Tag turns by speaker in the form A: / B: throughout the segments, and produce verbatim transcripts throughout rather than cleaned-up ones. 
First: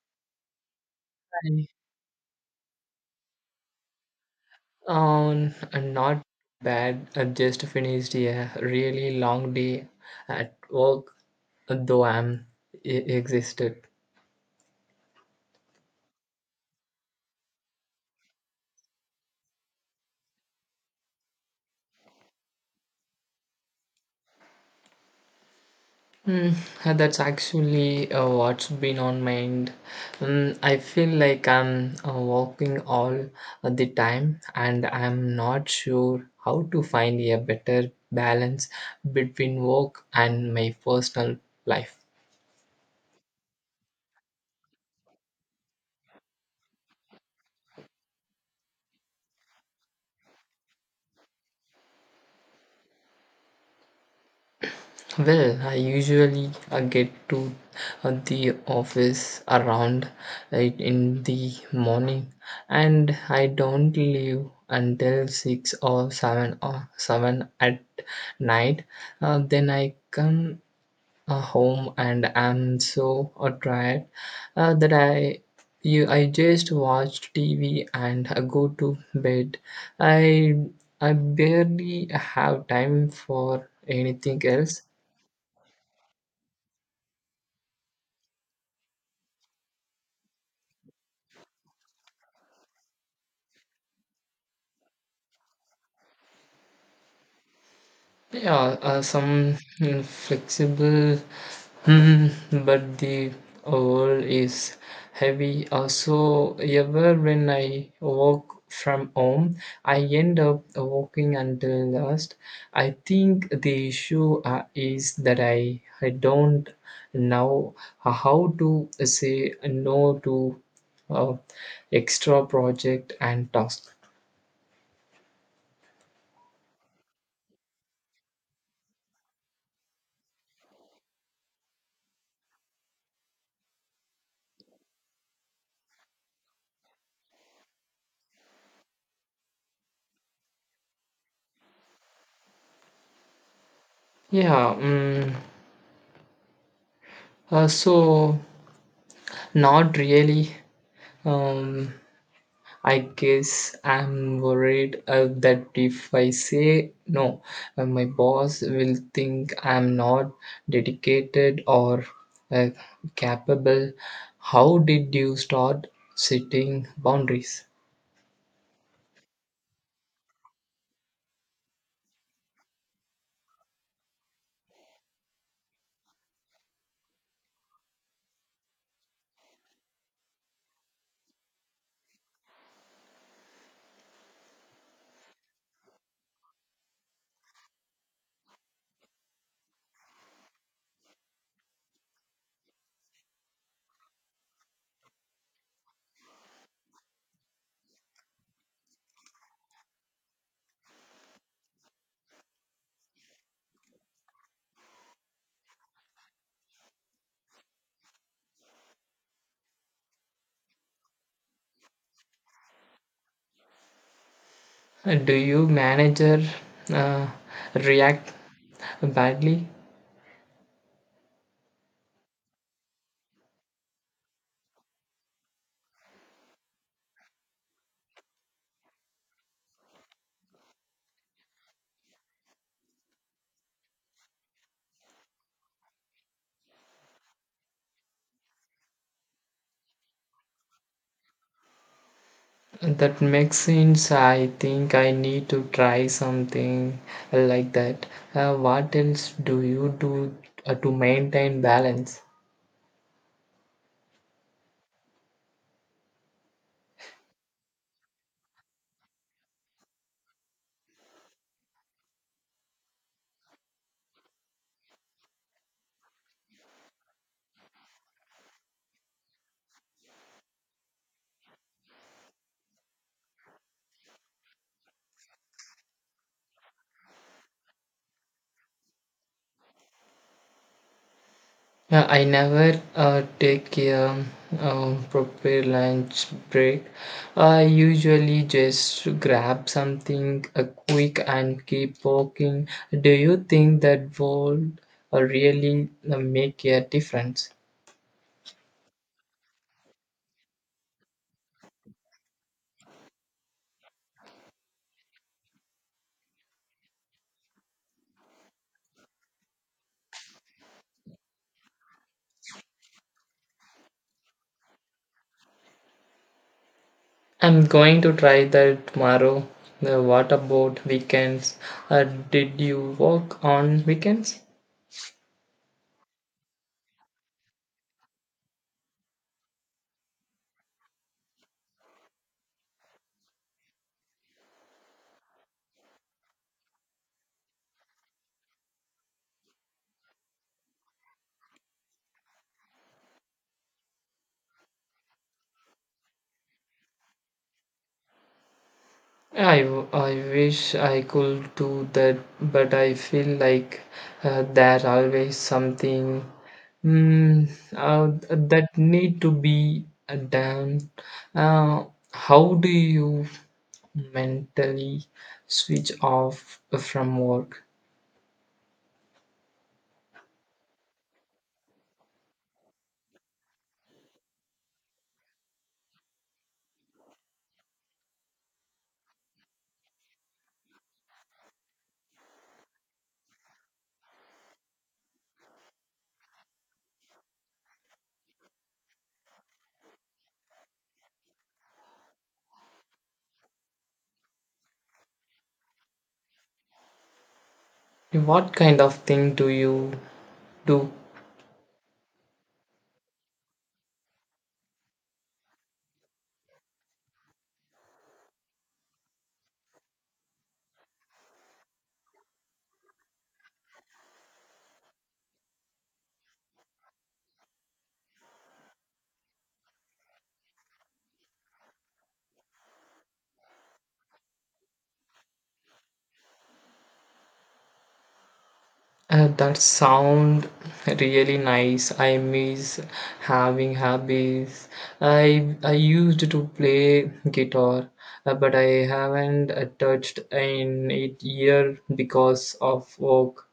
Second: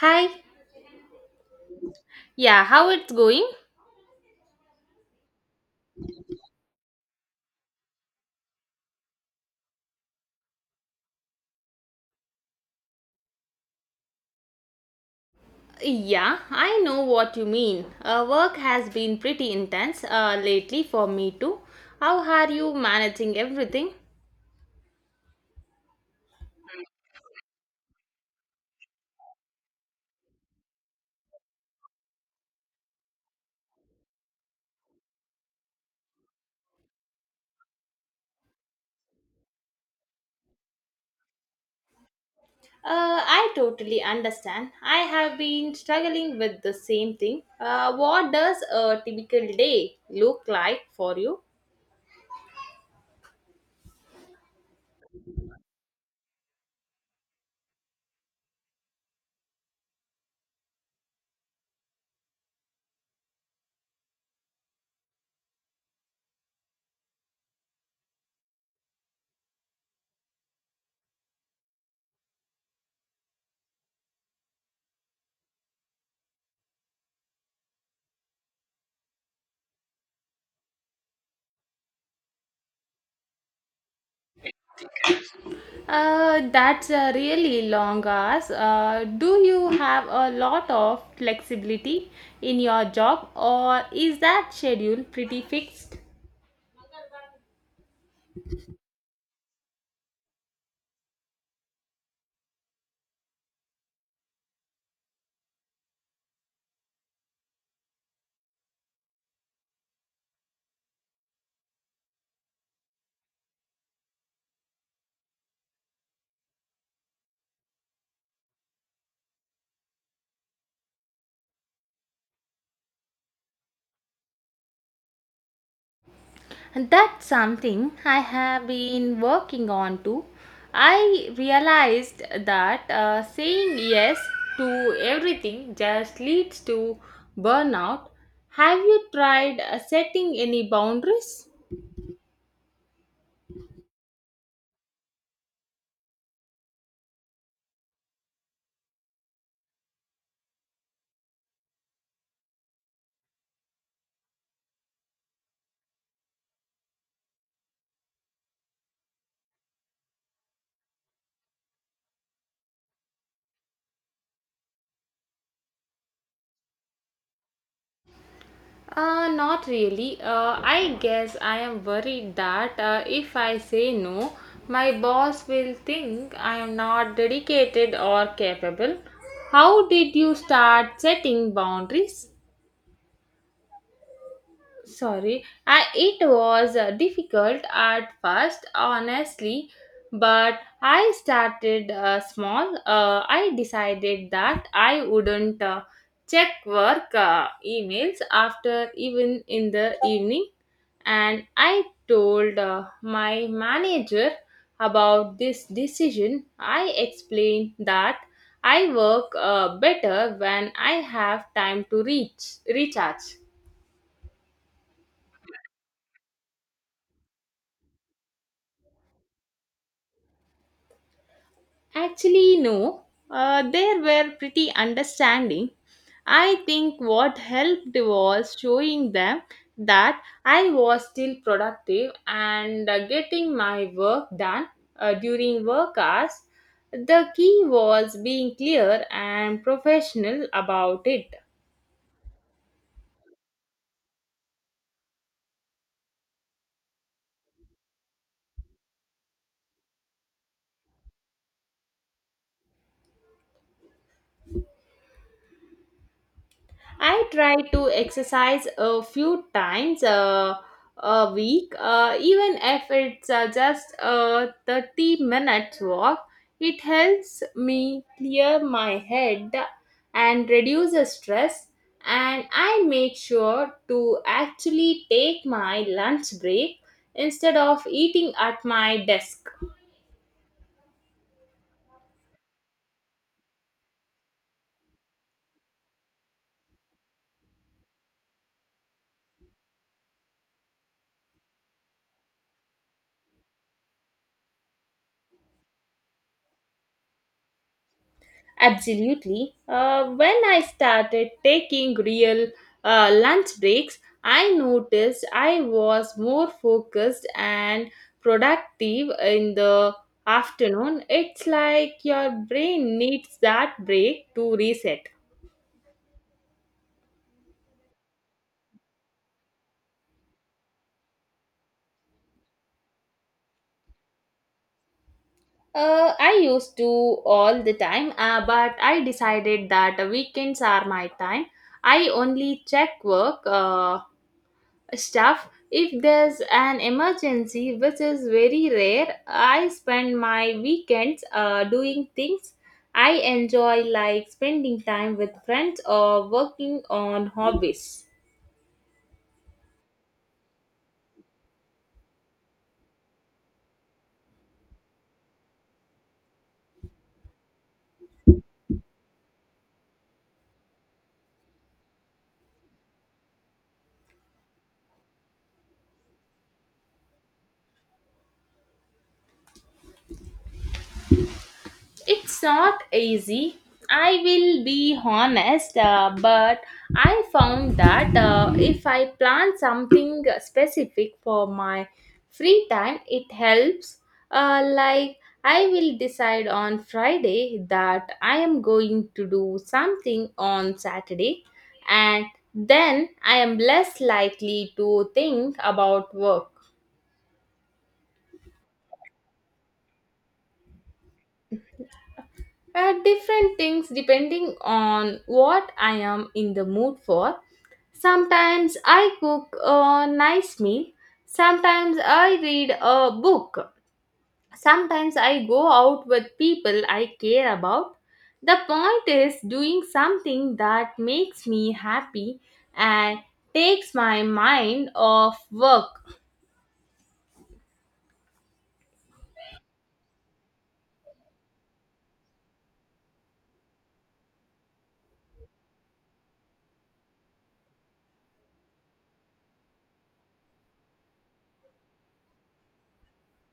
A: Hi. Yeah, how it's going?
B: Um, not bad. I just finished a really long day at work, though I'm e- exhausted.
A: Yeah, I know what you mean. Uh, work has been pretty intense uh, lately for me too. How are you managing everything?
B: Mm, that's actually uh, what's been on mind. Mm, I feel like I'm uh, working all the time, and I'm not sure how to find a better balance between work and my personal life.
A: Uh, I totally understand. I have been struggling with the same thing. Uh, what does a typical day look like for you?
B: Well, I usually uh, get to uh, the office around eight in the morning, and I don't leave until six or seven or seven at night. Uh, then I come uh, home and I'm so uh, tired uh, that I you I just watch T V and uh, go to bed. I I barely have time for anything else.
A: Uh, that's a really long hours. Uh, do you have a lot of flexibility in your job, or is that schedule pretty fixed?
B: Yeah, uh, some mm, flexible, mm, but the world is heavy. Uh, so ever when I work from home, I end up working until last. I think the issue uh, is that I, I don't know how to say no to uh, extra project and task.
A: And that's something I have been working on too. I realized that uh, saying yes to everything just leads to burnout. Have you tried uh, setting any boundaries?
B: Yeah, mm, uh, so not really. Um, I guess I'm worried uh, that if I say no, uh, my boss will think I'm not dedicated or uh, capable. How did you start setting boundaries?
A: Uh, not really. Uh, I guess I am worried that uh, if I say no, my boss will think I am not dedicated or capable. How did you start setting boundaries? Sorry, I, it was uh, difficult at first, honestly, but I started uh, small. uh, I decided that I wouldn't uh, check work uh, emails after even in the evening, and I told uh, my manager about this decision. I explained that I work uh, better when I have time to reach recharge.
B: Uh, Do you manager uh, react badly?
A: Actually, no. Uh, they were pretty understanding. I think what helped was showing them that I was still productive and uh, getting my work done uh, during work hours. The key was being clear and professional about it.
B: That makes sense. I think I need to try something like that. Uh, what else do you do uh, to maintain balance?
A: I try to exercise a few times uh, a week, uh, even if it's uh, just a thirty minutes walk. It helps me clear my head and reduce the stress, and I make sure to actually take my lunch break instead of eating at my desk.
B: Uh, I never uh, take a um, proper lunch break. I usually just grab something uh, quick and keep walking. Do you think that would uh, really uh, make a difference?
A: Absolutely. Uh, when I started taking real uh, lunch breaks, I noticed I was more focused and productive in the afternoon. It's like your brain needs that break to reset.
B: I'm going to try that tomorrow. Uh, What about weekends? Uh, did you work on weekends?
A: Uh, I used to all the time, uh, but I decided that weekends are my time. I only check work. Uh, stuff if there's an emergency, which is very rare. I spend my weekends uh, doing things I enjoy, like spending time with friends or working on hobbies.
B: I, w- I wish I could do that, but I feel like uh, there always something mm, uh, that need to be uh, done. Uh, how do you mentally switch off from work?
A: It's not easy, I will be honest, uh, but I found that uh, if I plan something specific for my free time, it helps. Uh, like, I will decide on Friday that I am going to do something on Saturday, and then I am less likely to think about work.
B: What kind of thing do you do?
A: Uh, different things depending on what I am in the mood for. Sometimes I cook a nice meal. Sometimes I read a book. Sometimes I go out with people I care about. The point is doing something that makes me happy and takes my mind off work.
B: Uh, that sound really nice. I miss having hobbies. I I used to play guitar, uh, but I haven't uh, touched in eight year because of work.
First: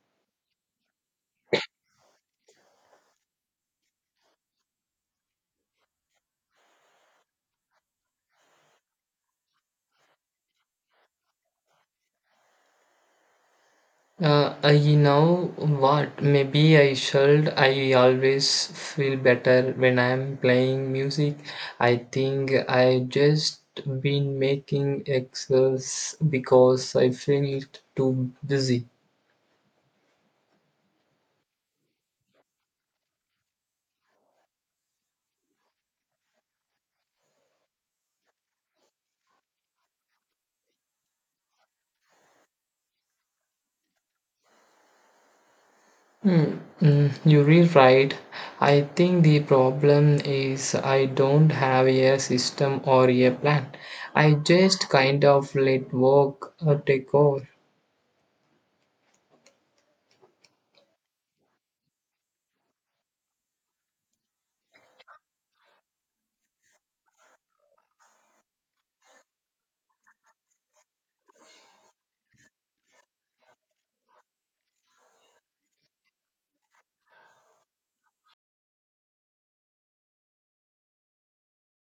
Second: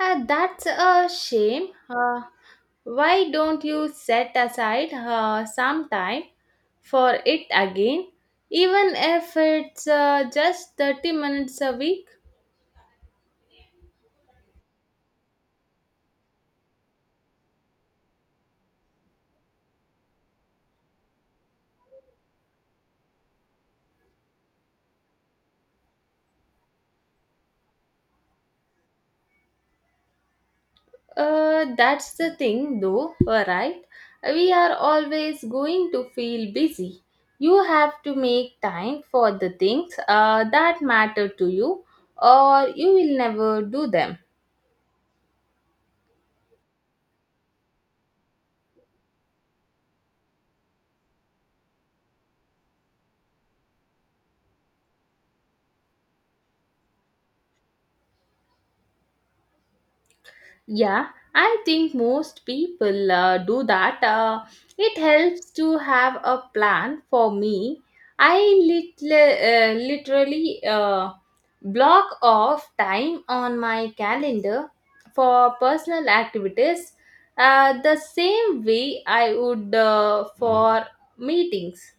A: Uh, that's a shame. Uh, why don't you set aside uh, some time for it again, even if it's uh, just thirty minutes a week?
B: Uh, I you know what? Maybe I should. I always feel better when I'm playing music. I think I just been making excess because I feel too busy.
A: Uh, that's the thing, though, right? We are always going to feel busy. You have to make time for the things uh, that matter to you, or you will never do them.
B: Hmm, mm, you're really right. I think the problem is I don't have a system or a plan. I just kind of let work uh, take over.
A: Yeah, I think most people uh, do that. Uh, it helps to have a plan. For me, I lit- uh, literally uh, block off time on my calendar for personal activities uh, the same way I would uh, for meetings.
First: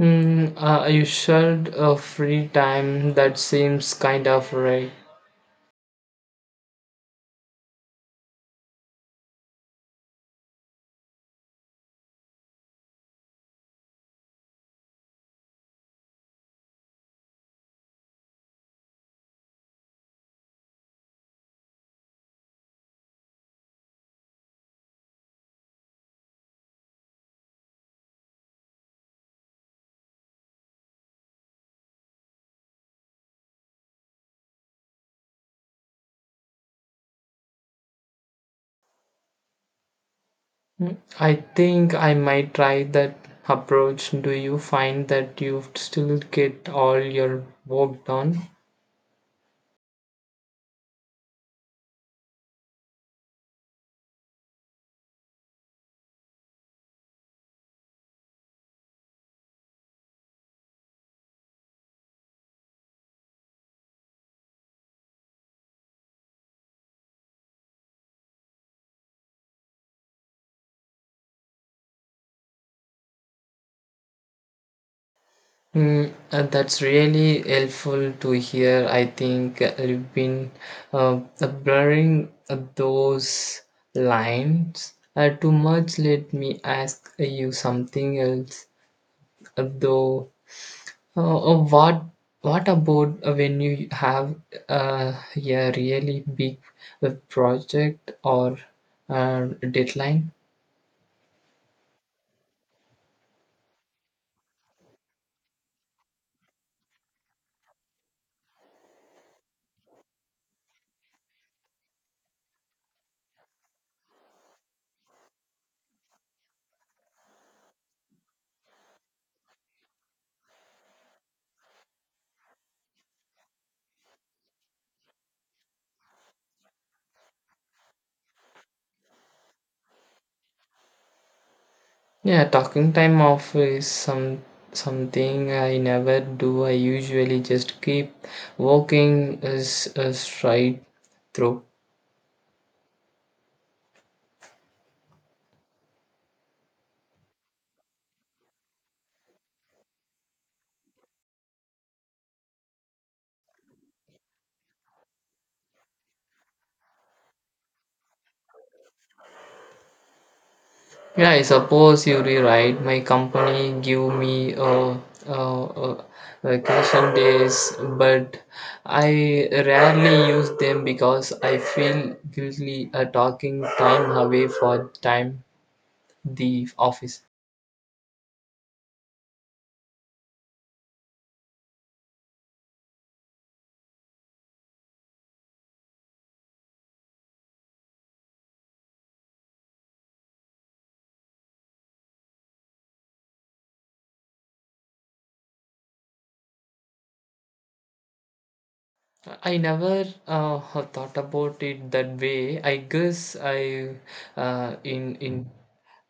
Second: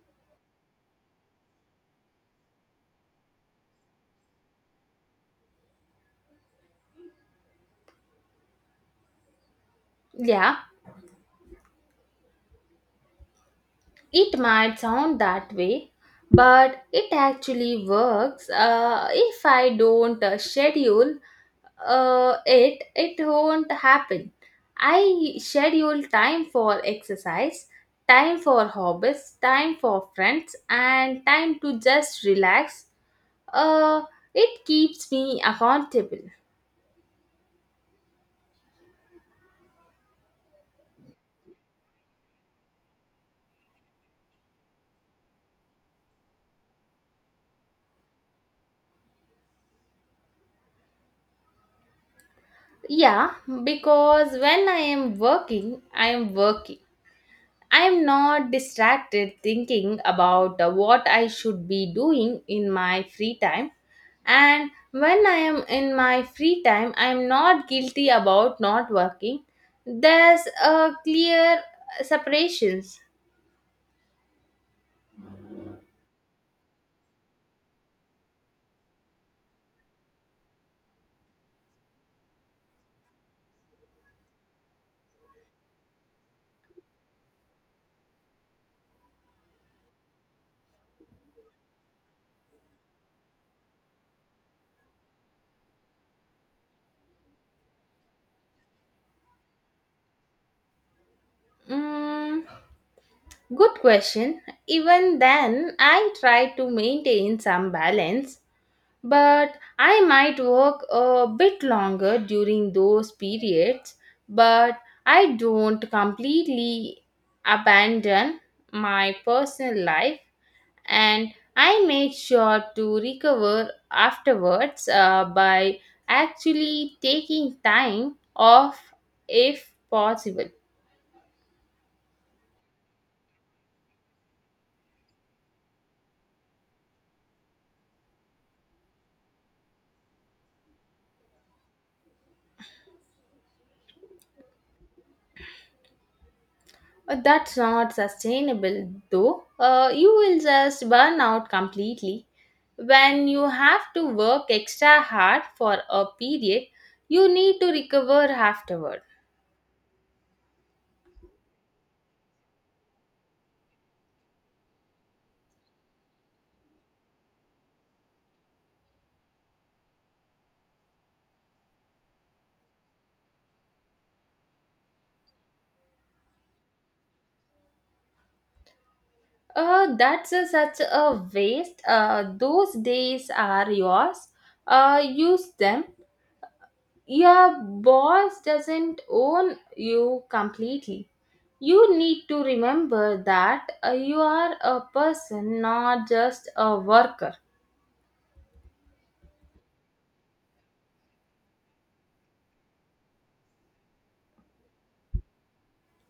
B: Mm, uh, you should uh, free time that seems kind of right.
A: Yeah, it might sound that way, but it actually works. Uh, if I don't uh, schedule uh, it it won't happen. I schedule time for exercise, time for hobbies, time for friends, and time to just relax. Uh, it keeps me accountable.
B: Mm, I think I might try that approach. Do you find that you still get all your work done?
A: Yeah, because when I am working, I am working. I am not distracted thinking about uh, what I should be doing in my free time. And when I am in my free time, I am not guilty about not working. There's a clear uh, separations.
B: Mm, uh, that's really helpful to hear. I think uh, you've been uh, uh, blurring uh, those lines uh, too much. Let me ask you something else, uh, though. Uh, uh, what what about uh, when you have uh, a really big uh, project or uh, deadline?
A: Mm, good question. Even then, I try to maintain some balance, but I might work a bit longer during those periods, but I don't completely abandon my personal life, and I make sure to recover afterwards uh, by actually taking time off if possible.
B: Yeah, talking time off is some something I never do. I usually just keep walking as a straight through.
A: Uh, that's not sustainable, though. Uh, you will just burn out completely. When you have to work extra hard for a period, you need to recover afterward.
B: Yeah, I suppose you rewrite. My company give me a, a, a vacation days, but I rarely use them because I feel guilty uh, talking time away for time the office.
A: Uh, that's a- such a waste. Uh, those days are yours. Uh, use them. Your boss doesn't own you completely. You need to remember that uh, you are a person, not just a worker.
B: I never uh, have thought about it that way. I guess I uh, in in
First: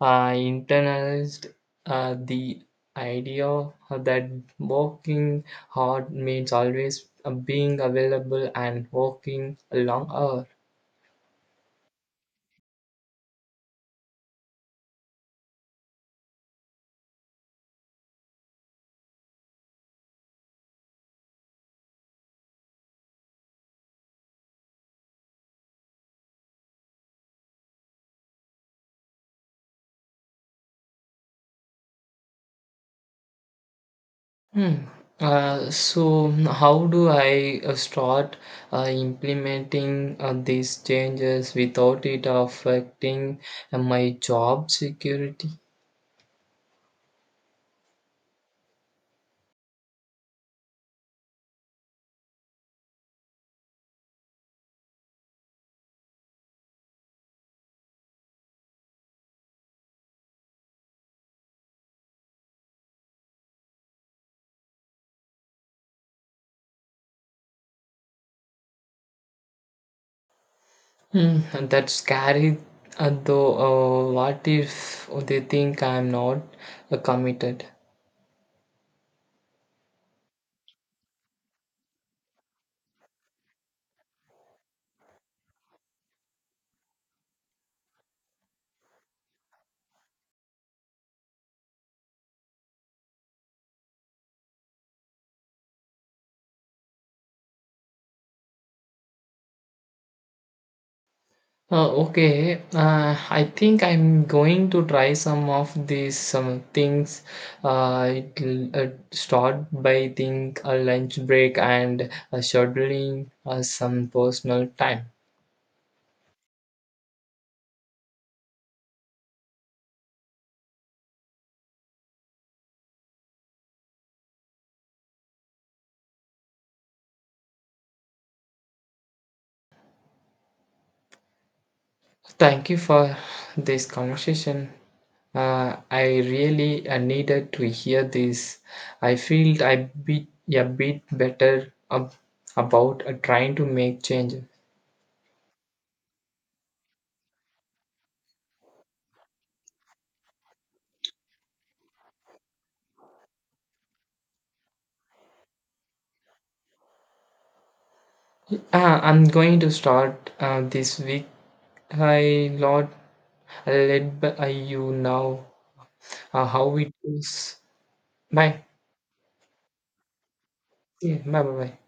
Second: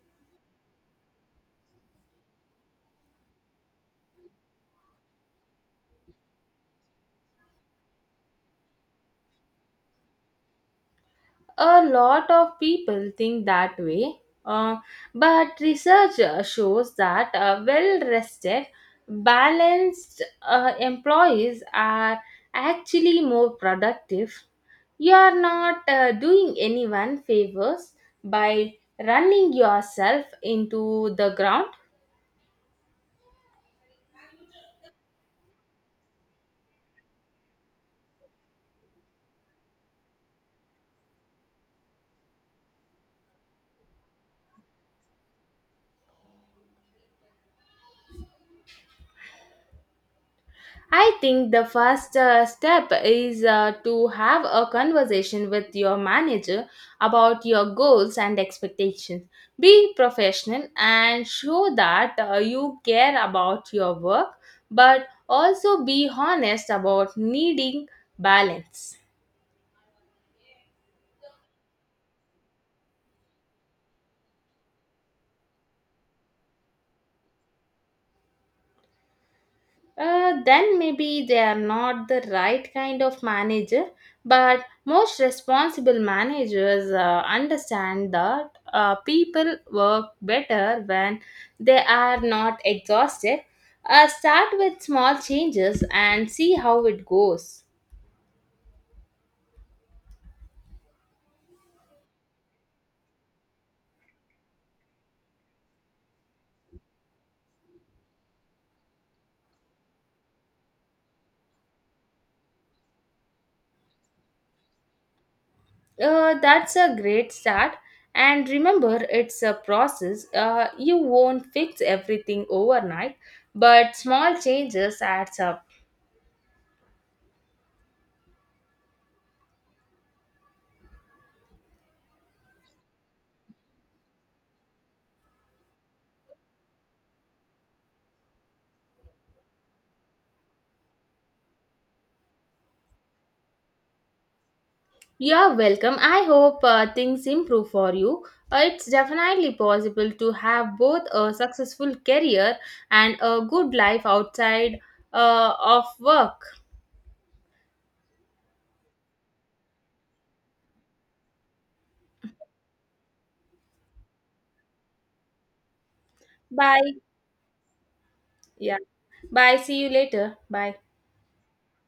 B: uh, internalized uh, the idea that working hard means always uh, being available and working a long hour.
A: A lot of people think that way, uh, but research uh, shows that uh, well rested, balanced uh, employees are actually more productive. You are not uh, doing anyone favors by running yourself into the ground.
B: Hmm. Uh, so how do I uh, start uh, implementing uh, these changes without it affecting uh, my job security?
A: I think the first uh, step is uh, to have a conversation with your manager about your goals and expectations. Be professional and show that uh, you care about your work, but also be honest about needing balance.
B: Hmm, and that's scary. Uh, though, uh, what if they think I'm not uh, committed?
A: Uh, then maybe they are not the right kind of manager, but most responsible managers uh, understand that uh, people work better when they are not exhausted. Uh, start with small changes and see how it goes.
B: Uh, okay, uh, I think I'm going to try some of these some things. Uh, it'll uh, start by think a lunch break and uh, scheduling uh, some personal time.
A: Uh, that's a great start. And remember, it's a process. Uh, you won't fix everything overnight, but small changes adds up.
B: Thank you for this conversation. Uh, I really uh, needed to hear this. I feel I bit a bit better ab- about uh, trying to make changes.
A: You're welcome. I hope uh, things improve for you. Uh, it's definitely possible to have both a successful career and a good life outside uh, of work.
B: Uh, I'm going to start uh, this week. Hi, Lord, I led by you know Uh, how it
A: Bye.
B: goes? Bye.
A: Yeah. Bye. See you later. Bye.
B: Yeah, bye, bye, bye.